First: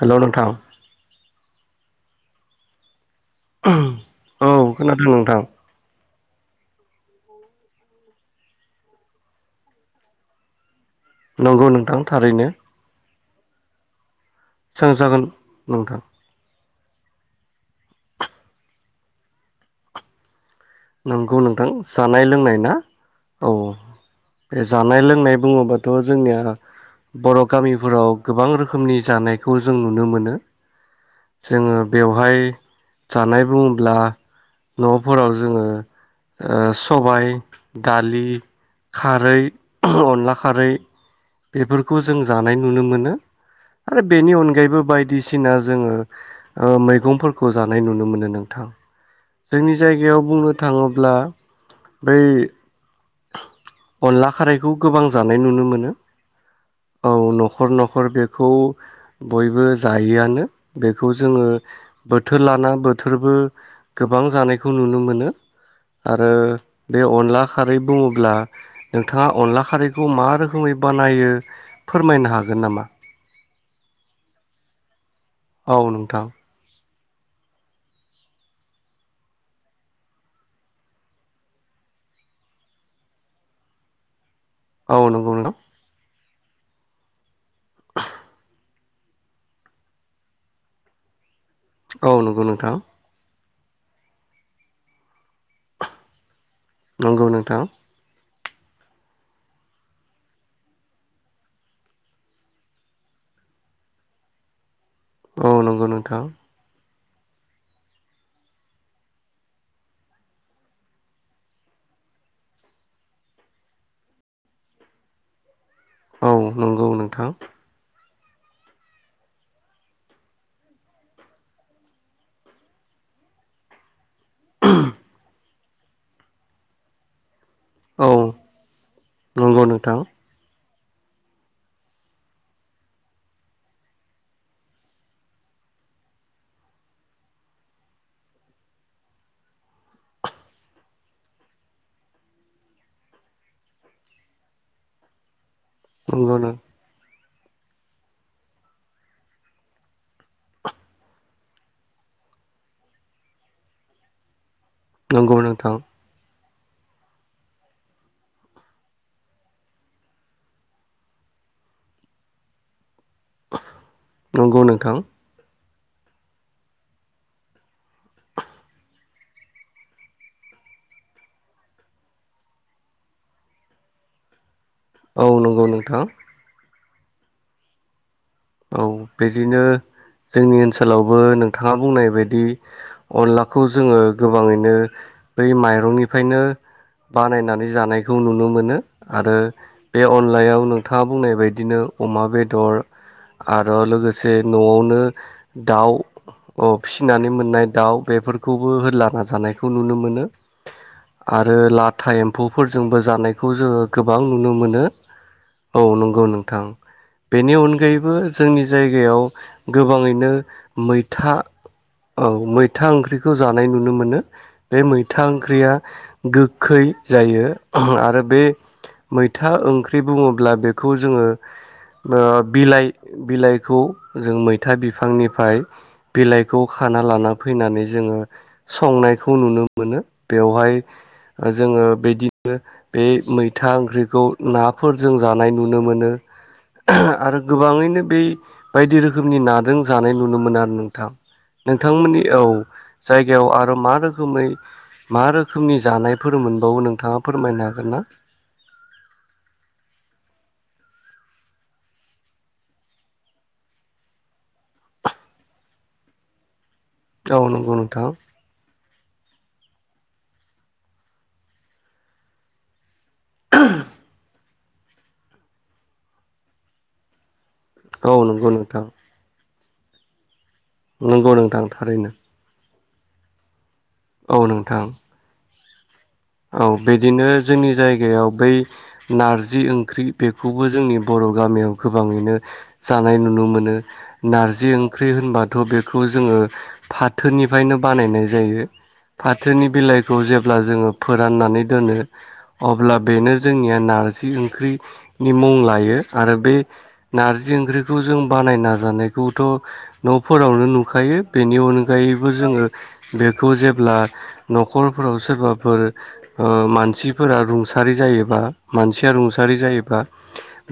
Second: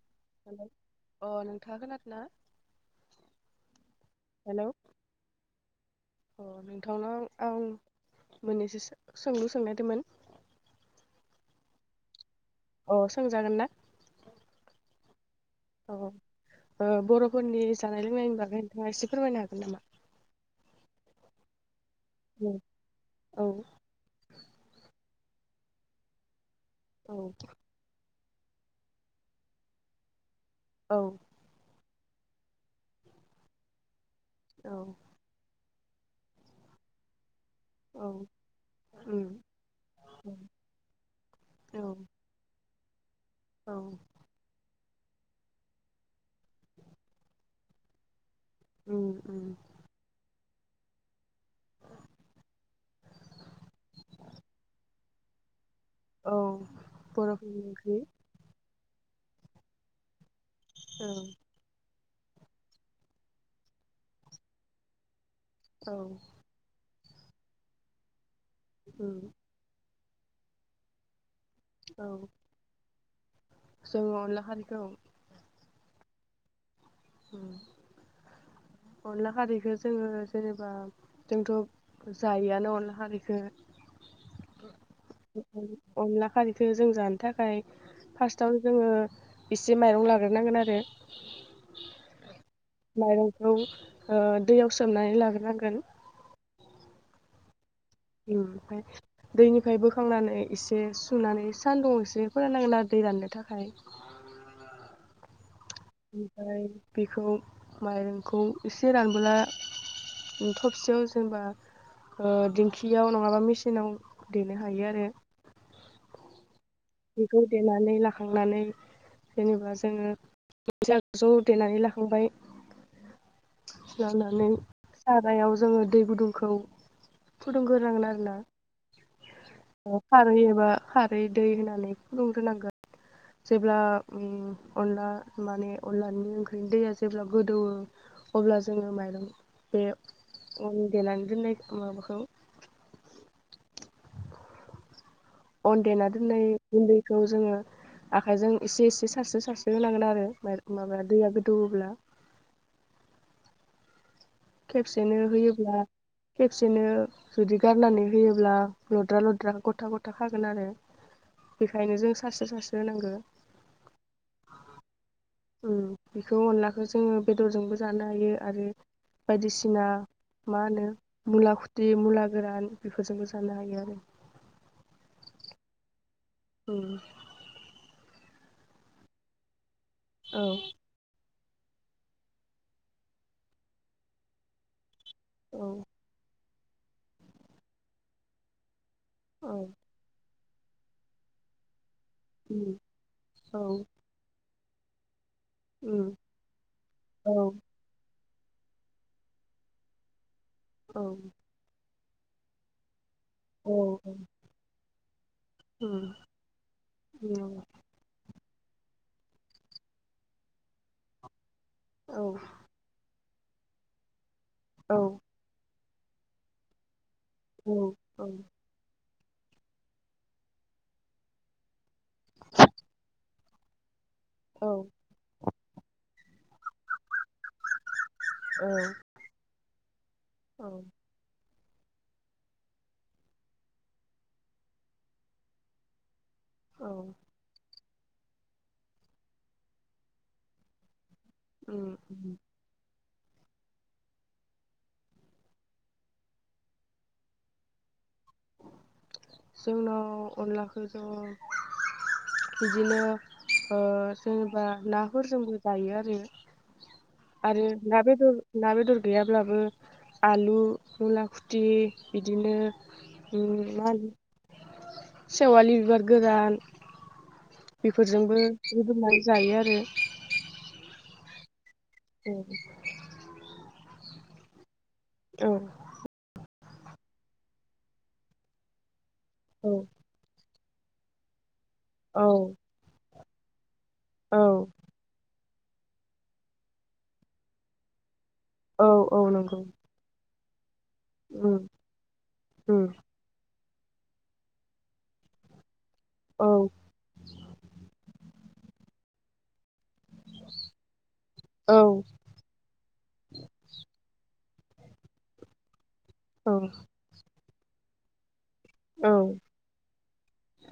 हेल' नोंथां हेलौ अ नोंथाङा खोनादों ना? हेलौ औ खोनादों नोंथां। अ नोंथांनाव आं मोननैसो सोंलु सोंनायदोंमोन नंगौ नोंथां थारैनो। औ सोंजागोन ना? सोंजागोन। औ नोंथां बर'फोरनि जानाय लोंनायनि बागै नोंथाङा एसे फोरमायनो हागोन नामा? नंगौ नोंथां। जानाय लोंनाय औ ना औ बे जानाय लोंनाय बुंनाय बुङोबाथ' जोंनिया बर' गामिफोराव गोबां रोखोमनि जानायखौ जों नुनो मोनो औ जोङो बेवहाय जानाय बुङोब्ला न' फोराव आङो सबाय औ दालि उम खारै अनला खारै औ बेफोरखौ जों जानाय नुनो मोनो औ आरो बेनि अनगायैबो बाय बायदिसिना जोङो मैगंफोरखौ जानाय नुनो मोनो नों थां उम उम जोंनि जायगायाव बुंनो थाङोब्ला बै अनला खारैखौ गोबां जानाय नुनो मोनो औ औ बर'फोरनि न'खर ओंख्रि न'खर बेखौ बयबो जायोआनो औ बेखौ जोङो बोथोर लाना बोथोरबो गोबां जानायखौ नुनो मोनो नो औ आरो बे अनला खारै बुङोब्ला उम नोंथाङा अनला खारै बेखौ मा रोखोमै बानायो औ फोरमायनो हागोन नामा? जोङो अनला खारिखौ औ नोंथां ओम अनला खारैखौ जोङो जेनेबा जोंथ' जायोआनो अनला खारैखो औ नंगौ नोंथां अनला खारिखो जों जानो थाखाय फार्स्टआव जोङो एसे माइरं लाग्रोनांगोन आरो औ नंगौ नोंथां खौ दैयाव सोमनानै लाग्रोनांगोन नंगौ नोंथां ओमफ्राय दैनिफ्राय बोखांनानै एसे सुनानै सान्दुं एसे फोराननांगोन आरो दै राननो थाखाय औ नंगौ नोंथां ओमफ्राय बेखौ माइरंखौ एसे रानबोला थबसेयाव जेनेबा दिंखियाव नङाबा मेचिनाव देनो हायो आरो औ नंगौ नोंथां। खांनानै जेनेबा जोङो [unintelligible] ज देनानै लाखांबाय। लानानै सारायाव जों जोङो दै गुदुंखौ फुदुंग्रोनांगोन औ आरो ना नंगौ नोंथां खारदै एबा खारै दै होना होनानै फुदुंग्रोनांगोन जेब्ला अनला माने अनलानि ओंख्रिनि दैया जेब्ला गोदौवो अब्ला जोङो माइरं बे अन देनानै दोननाय माबाखौ अन देना नंगौ दोननाय‌ नों गुन्दै खौ जोङो आखायजों एसे एसे सारस्रो सारस्रो होनांगोन आरो माबाया दैया गोदौवोब्ला। खेबसेनो नंगौ नोंथां होयोब्ला खेबसेनो जुदि गारनानै होयोब्ला लद्रा लद्रा गथा गथा खागोन आरो बेखायनो जों सारस्रो-सारस्रो होनांगौ। नंगौ नोंथां। उह बेखौ अनलाखौ जोङो बेदरजोंबो जानो हायो आरो बायदिसिना मा होनो मुला खुथि मुला गोरान बेफोरजोंबो जानो हायो आरो। औ नंगौ नोंथां। उह औ बिदिनो जोंनि ओनसोलावबो नों नोंथाङा बुंनाय बायदि अनलाखौ जोङो गोबाङैनो माइ औ माइरंनिफ्रायनो बानायनानै जानायखौ नुनो मोनो। आरो औ बे अनलायाव नोंथाङा बुंनाय बायदिनो अमा बेदर आरो लोगोसे बे न'आवनो दाउ उम अ औ फिसिनानै मोननाय दाउ बेफोरखौ बे खौबो हाला नाजानायखौ नुनो मोनो। उम आरो लाथा लाथा एम्फौफोरजोंबो जानाय बेखौ औ जोङो गोबां नुनो मोनो औ उम नंगौ नोंथां बेनि उम अनगायैबो जोंनि जायगायाव गोबाङैनो मैथा औ मैथा ओंख्रिखौ खौ जानाय नुनो मोनो। बे औ मैथा ओंख्रिया गोखै। जायो आरो बे। मैथा ओंख्रि बुङोब्ला बेखौ जोङो ओ बिलाइ बिलाइखौ जों औ मैथा बिफांनिफ्राय बिलाइखौ खाना लाना फैनानै जोङो संनायखौ नुनो मोनो। औ बेवहाय जोङो बेदिनो बे मैथा ओंख्रिखौ नाफोर जों जानाय नुनो मोनो। औ आरो गोबाङैनो बे बायदि रोखोमनि नाजों जानाय नुनो मोनो आरो नोंथां। उम नोंथांमोननि उम औ। जायगायाव आरो मा रोखोमै मा रोखोमनि जानायफोर मोनबावो नोंथाङा फोरमायनो हागोन ना? जोंनाव अनलाखौ ज' बिदिनो ओ जेनेबा नाफोरजोंबो जायो आरो। औ आरो नंगौ ना नोंथां बेदर ना बेदर गैयाब्लाबो आलु, मुला खुथि बिदिनो [unintelligible] सेवालि बिबार गोरान औ बेफोरजोंबो नंगौ नोंथां रुदोमनानै जायो आरो। [unintelligible] नंगौ नोंथां। थारैनो औ। औ नोंथां। औ। औ बिदिनो जोंनि जायगायाव बै नारजि ओंख्रि बे खौवबो जोंनि बर' गामियाव औ गोबाङैनो जानाय नुनो मोनो औ नारजि ओंख्रि होनबा थ' बेखौ जोङो फाथोनिफ्रायनो बानायनाय ज जायो औ औ नंगौ फाथोनि बिलाइखौ जेब अब्ला जोङो उम फोराननानै दोनो उम अब्ला बेनो जोंनिया नारजि ओंख्रिनि मुं लायो। आरो औ बे नारजि ओंख्रिखौ जों बानायना जानायखौथ' न'फोरावनो नुखायो बेनि औ अनगायैबो जोङो बेखौ जेब्ला न'खरफोराव सोरबाफोर ओ औ मानसिफोरा रुं सारि जायोबा मानसिया औ रुंसारि जायोबा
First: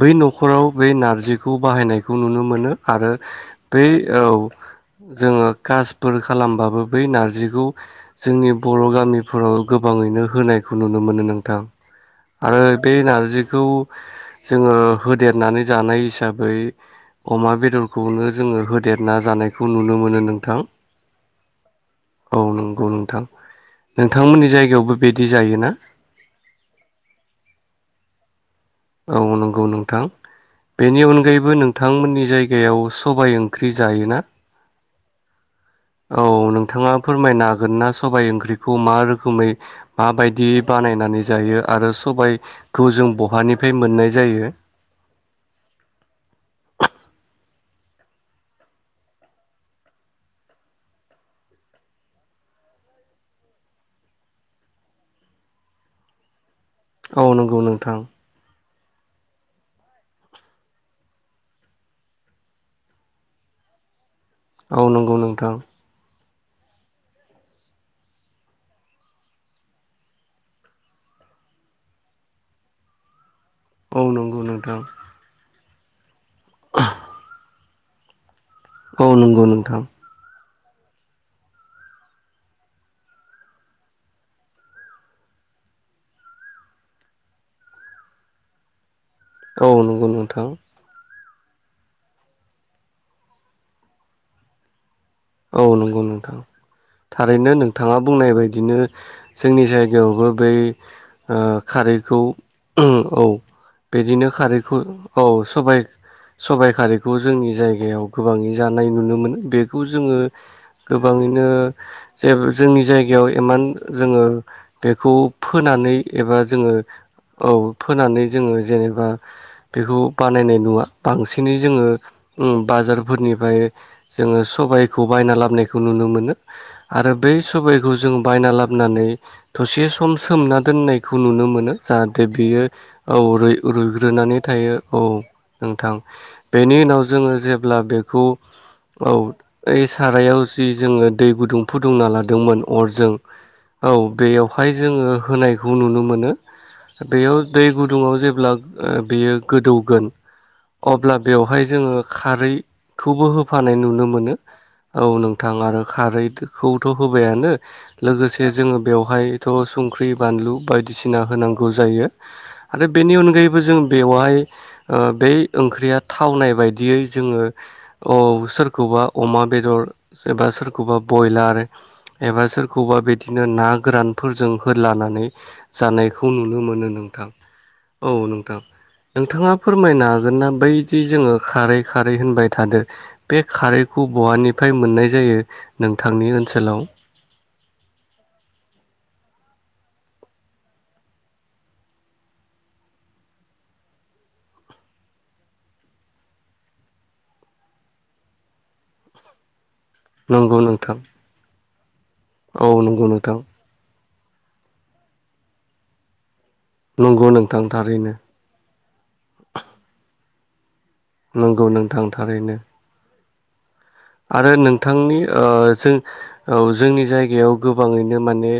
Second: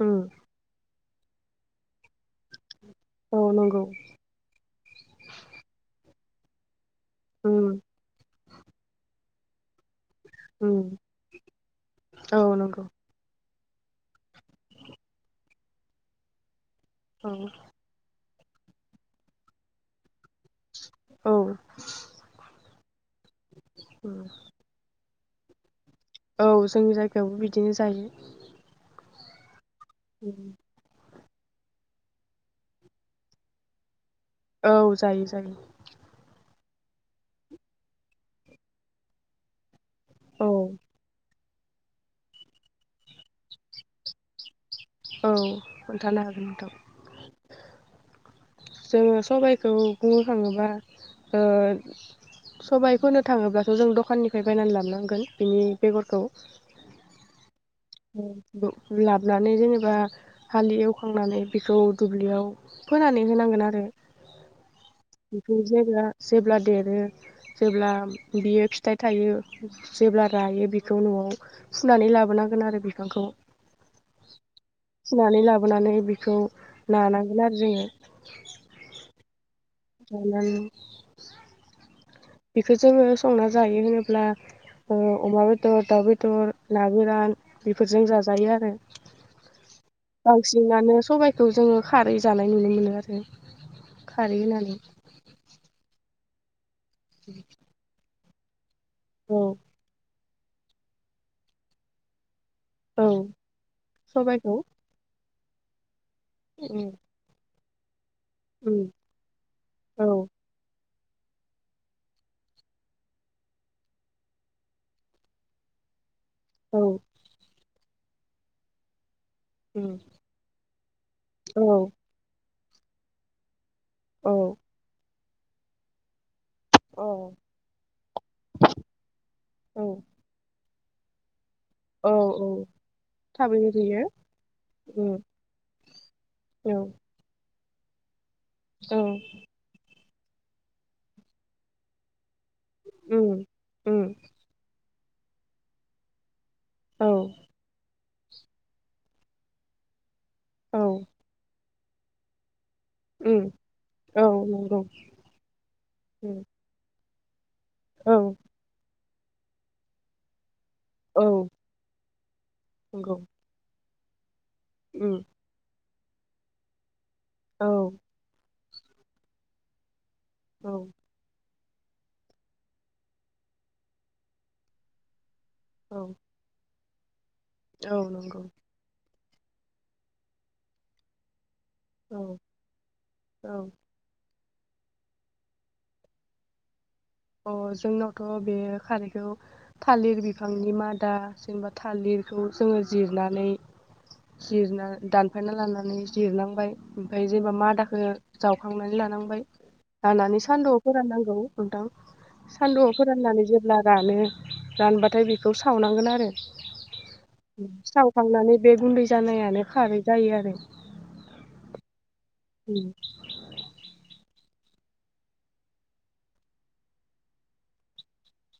बै उम न'खराव बे नार बिखौ बाहायनायखौ नुनो मोनो। आरो औ नंगौ दै औ जोङो कास फोर खालामबाबो बै नारजिखौ उम जोंनि बर' गामि फोराव गोब बाङैनो होनायखौ उम नुनो मोनो नोंथां औ आरो नंगौ बे नारजि खौ जोङो होदेरनानै जानाय हिसाबै औ अमा बेदरखौनो जोङो होदेरना जानायखौ नुनो मोनो नों नथां औ औ नों उम थां उम नोंथांमोननि जाय बिदि जायोना औ जोंनि जायगायावबो बिदिनो जायो। औ नंगौ नं थां उम बेनि अनगायै बो नोंथांमोननि जायगायाव सबाय ओंख्रि जायोना? औ जायो जायो। थाङा फोरमायनो हागोन ना सबाय ओंख्रिखौ मा रोखोमै माबायदि औ बानायनानै जायो आरो सबायखौ जों बहानि फ्राय मोननाय जायो। औ खोन्थानो हागोन नोंथां। जोङो सबायखौ बुङो थाङोबा ओ सबाय फोनो थाङोब्लाथ' जों दखाननिफ्राय बायनानै लाबोनांगोन बिनि बेगरखौ औ नंगौ नों औ नंगौ लाबनै जेनेबा हालि एवखांनानै बेखौ दुब्लियाव फोनानै होनांगोन आरो औ नंगौ नोंथां बेखौ जेब्ला जेब्ला देरो जेब्ला बियो फिथाइ थायो जेब्ला रायो बेखौ न'आव फुनानै लाबोनांगोन आरो। बिफांखौ औ नंगौ नोंथां। [unintelligible] [unintelligible] खौ लानांगोन आरो जोङो। औ नंगौ नंगौ। [unintelligible] बेखौ जोङो संना जायो होनोब्ला ओ अमा बेदर, दाउ बेदर, ना गोरान बेफोरजों जाजायो आरो। औ नंगौ नोंथां। बेखौ जोङो खारै जानाय नुनो मोनो आरो खारै होननानै औ नंगौ नोंथां। थारैनो नोंथाङा बुंनाय बायदिनो औ जोंनि जायगायावबो बै ओ खारैखौ ओम औ बिदिनो सबाइखौ खारैखौ औ सबाय सबाइ उम खारैखौ जोंनि जायगायाव [unintelligible] गोबाङै उम जानाय नुनो मोनो बेखौ औ जोङो गोबाङैनो जे जोंनि जायगायाव इमान जोङो बेखौ फोनानै एबा जोङो औ औ फोनानै जोङो जेनेबा उम बेखौ बानायनाय नुवा बांसिनै औ जोङो ओम बाजारफोरनिफ्राय औ जोङो सबाय [unintelligible] लाबोनायखौ नुनो मोनो। औ आरो बै सबायखौ जों बायना लाबोनानै औ दसे सम सोमना दोननायखौ नुनो मोनो। औ जाहाथे बियो औ औ थाबैनो रुयो रुइ-रुइग्रोनानै थायो औ उम नोंथां औ बेनि उनाव जोङो जे अब्ला बेखौ औ बे सारायाव जि जोङो दै गुदुं फुदुंना लादों [unintelligible] अरजों उम औ उम बेयावहाय जोङो होनायखौ नुनो मोनो। औ बेयाव दै गुद दुङाव जेब्ला बेयो गोदौगोन औ अब्ला बेवहाय जोङो खारै खौबो उम होफानाय नुनो औ मोनो। नंगौ औ नोंथां आरो खारै उम तो खौथ' होबायानो औ लोगोसे जोङो बेव हायथ' संख्रि बानलु बाय दिसिना औ होनांगौ जायो। आरो बेनि नंगौ अनगायैबो जों बेवहाय ओ उम बे ओंख्रिया थावनाय बायदियै जोङो औ अ सोर खौबा अमा बेदर सोरबा औ सोरखौबा बयलार एबा सोरखौबा बिदिनो ना गोरानफोरजों होद्लानानै औ जानायखौ नुनो मोनो नों नोंथां। औ नंगौ। नोंथाङा फोरमायनो हागोन ना बैदि जोङो खारै खारै औ होनबाय थादो बे औ खारै औवानिफ्राय मोननाय जायो। नोंथांनि ओनसोलाव अ जोंनावथ' बे खारैखौ थालिर बिफांनि मादा जेनेबा थालिरखौ जोङो जिरनानै जिरना दानफायना लानानै जिरनांबाय ओमफाय जेनेबा मादाखो जावखांनानै लानांबाय लानानै नंगौ सान्दुंङाव नोंथां फोराननांगौ। नोंथां। औ सान्दुंङाव नंगौ नोंथां फोराननानै जेब्ला रानो रानबाथाय बेखौ सावनांगोन आरो। नंगौ नोंथां थारैनो सावखांनानै बे गुन्दै जानायानो खारै जायो आरो। नंगौ नोंथां। थारैनो। आरो नोंथांनि ओ जों औ जोंनि जायगायाव गोबाङैनो माने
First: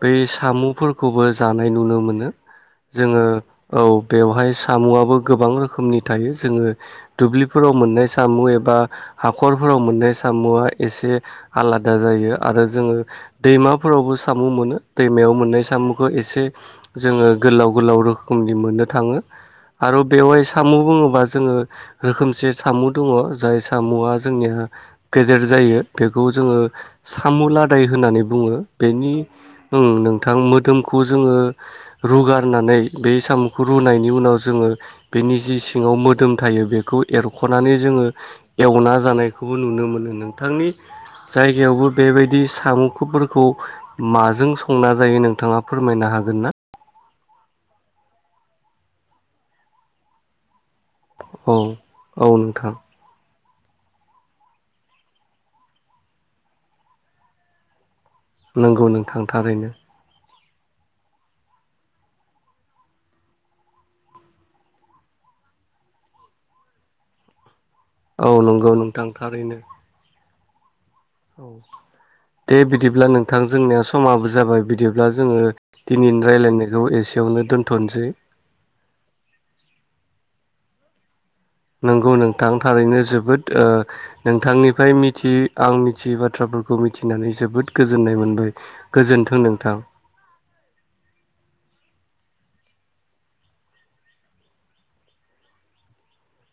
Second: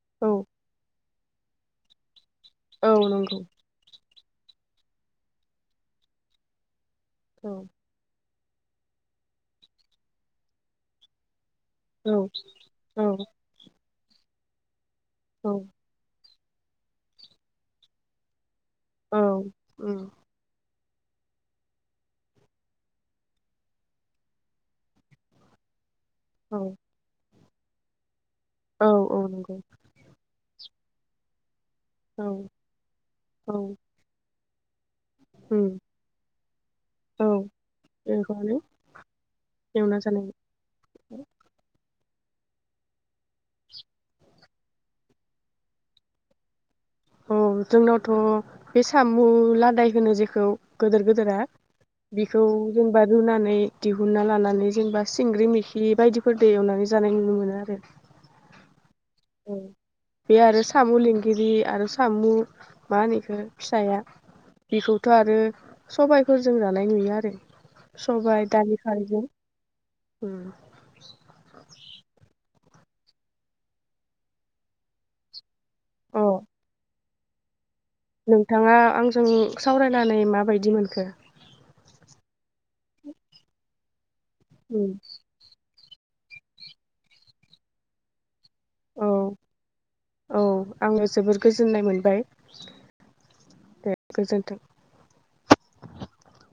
बै औ सामुफोर खौबो जानाय नुनो मोनो। औ जोङो नंगौ औ बेवहाय सामुवाबो गोबां रोखोमनि थायो जोङो औ दुब्लिफोराव मोननाय सामु एबा हाखर फोराव मोननाय सामुआ एसे आलादा औ जायो आरो जोङो औ दैमा फोरावबो सामु मोनो दैमायाव औ मोननाय सामुखो एसे जोङो गोलाव गोलाव रोखोमनि मोननो थाङो औ आरो बेवहाय सामु बुङोबा जोङो रोखोमसे सामु दङ जाय सामुआ जोंनिया गेदेर जायो बेखौ जोङो औ सामुलादाय होननानै बुङो औ बेनि औ नंगौ ओं नोंथां मोदोम खौ जोङो औ रुगारनानै बे सामुखौ औ रुनायनि उनाव जोङो बेनि जि उम सिङाव मोदोम थायो बेखौ औ एरख'नानै जोङो बेखौनो एवना खौबो नुनो एवना मोनो जानाय नोंथांनि जायगायाव बेबायदि सामु खौ माजों संना जायो नोंथाङा फोरमायनो हागोन ना? औ जोंनावथ' बे सामु लादाय होनो जेखौ गोदोर गोेदोरा औ औ बिखौ नोंथां जेनबा रुनानै दिहुनना लानानै जेनबा सिंग्रि मेखि बायदिफोरदो एवनानै जानाय नुनो मोनो आरो नंगौ नों थां औ थारैनो बे आरो सामु लिंगिरि आरो सामु मा होनो इखो फिसाया बिखौथ' आरो सबाइफोरजों जानाय नुयो आरो औ सबाय नंगौ दालि नोंथां खारैजों थारैनो उम औ दे बिदिब्ला नोंथां जोंनिया समाबो जाबाय बिदिब्ला जोङो अ दिनैनि रायलायनायखौ एसेयावनो दोन नोंथाङा आंजों सावरायनानै माबायदि मोन खो नंगौ नोंथां थारैनो जोबोद ओ नोंथां निफ्राय उम मिथि आं मिथियि बाथ्रा फोरखौ मिथिनानै जोबोद गोजोननाय मोनबाय। औ गोजोन्थों नोंथां औ आङो जोबोर गोजोननाय मोनबाय। दे गोजोनथों [inaudible]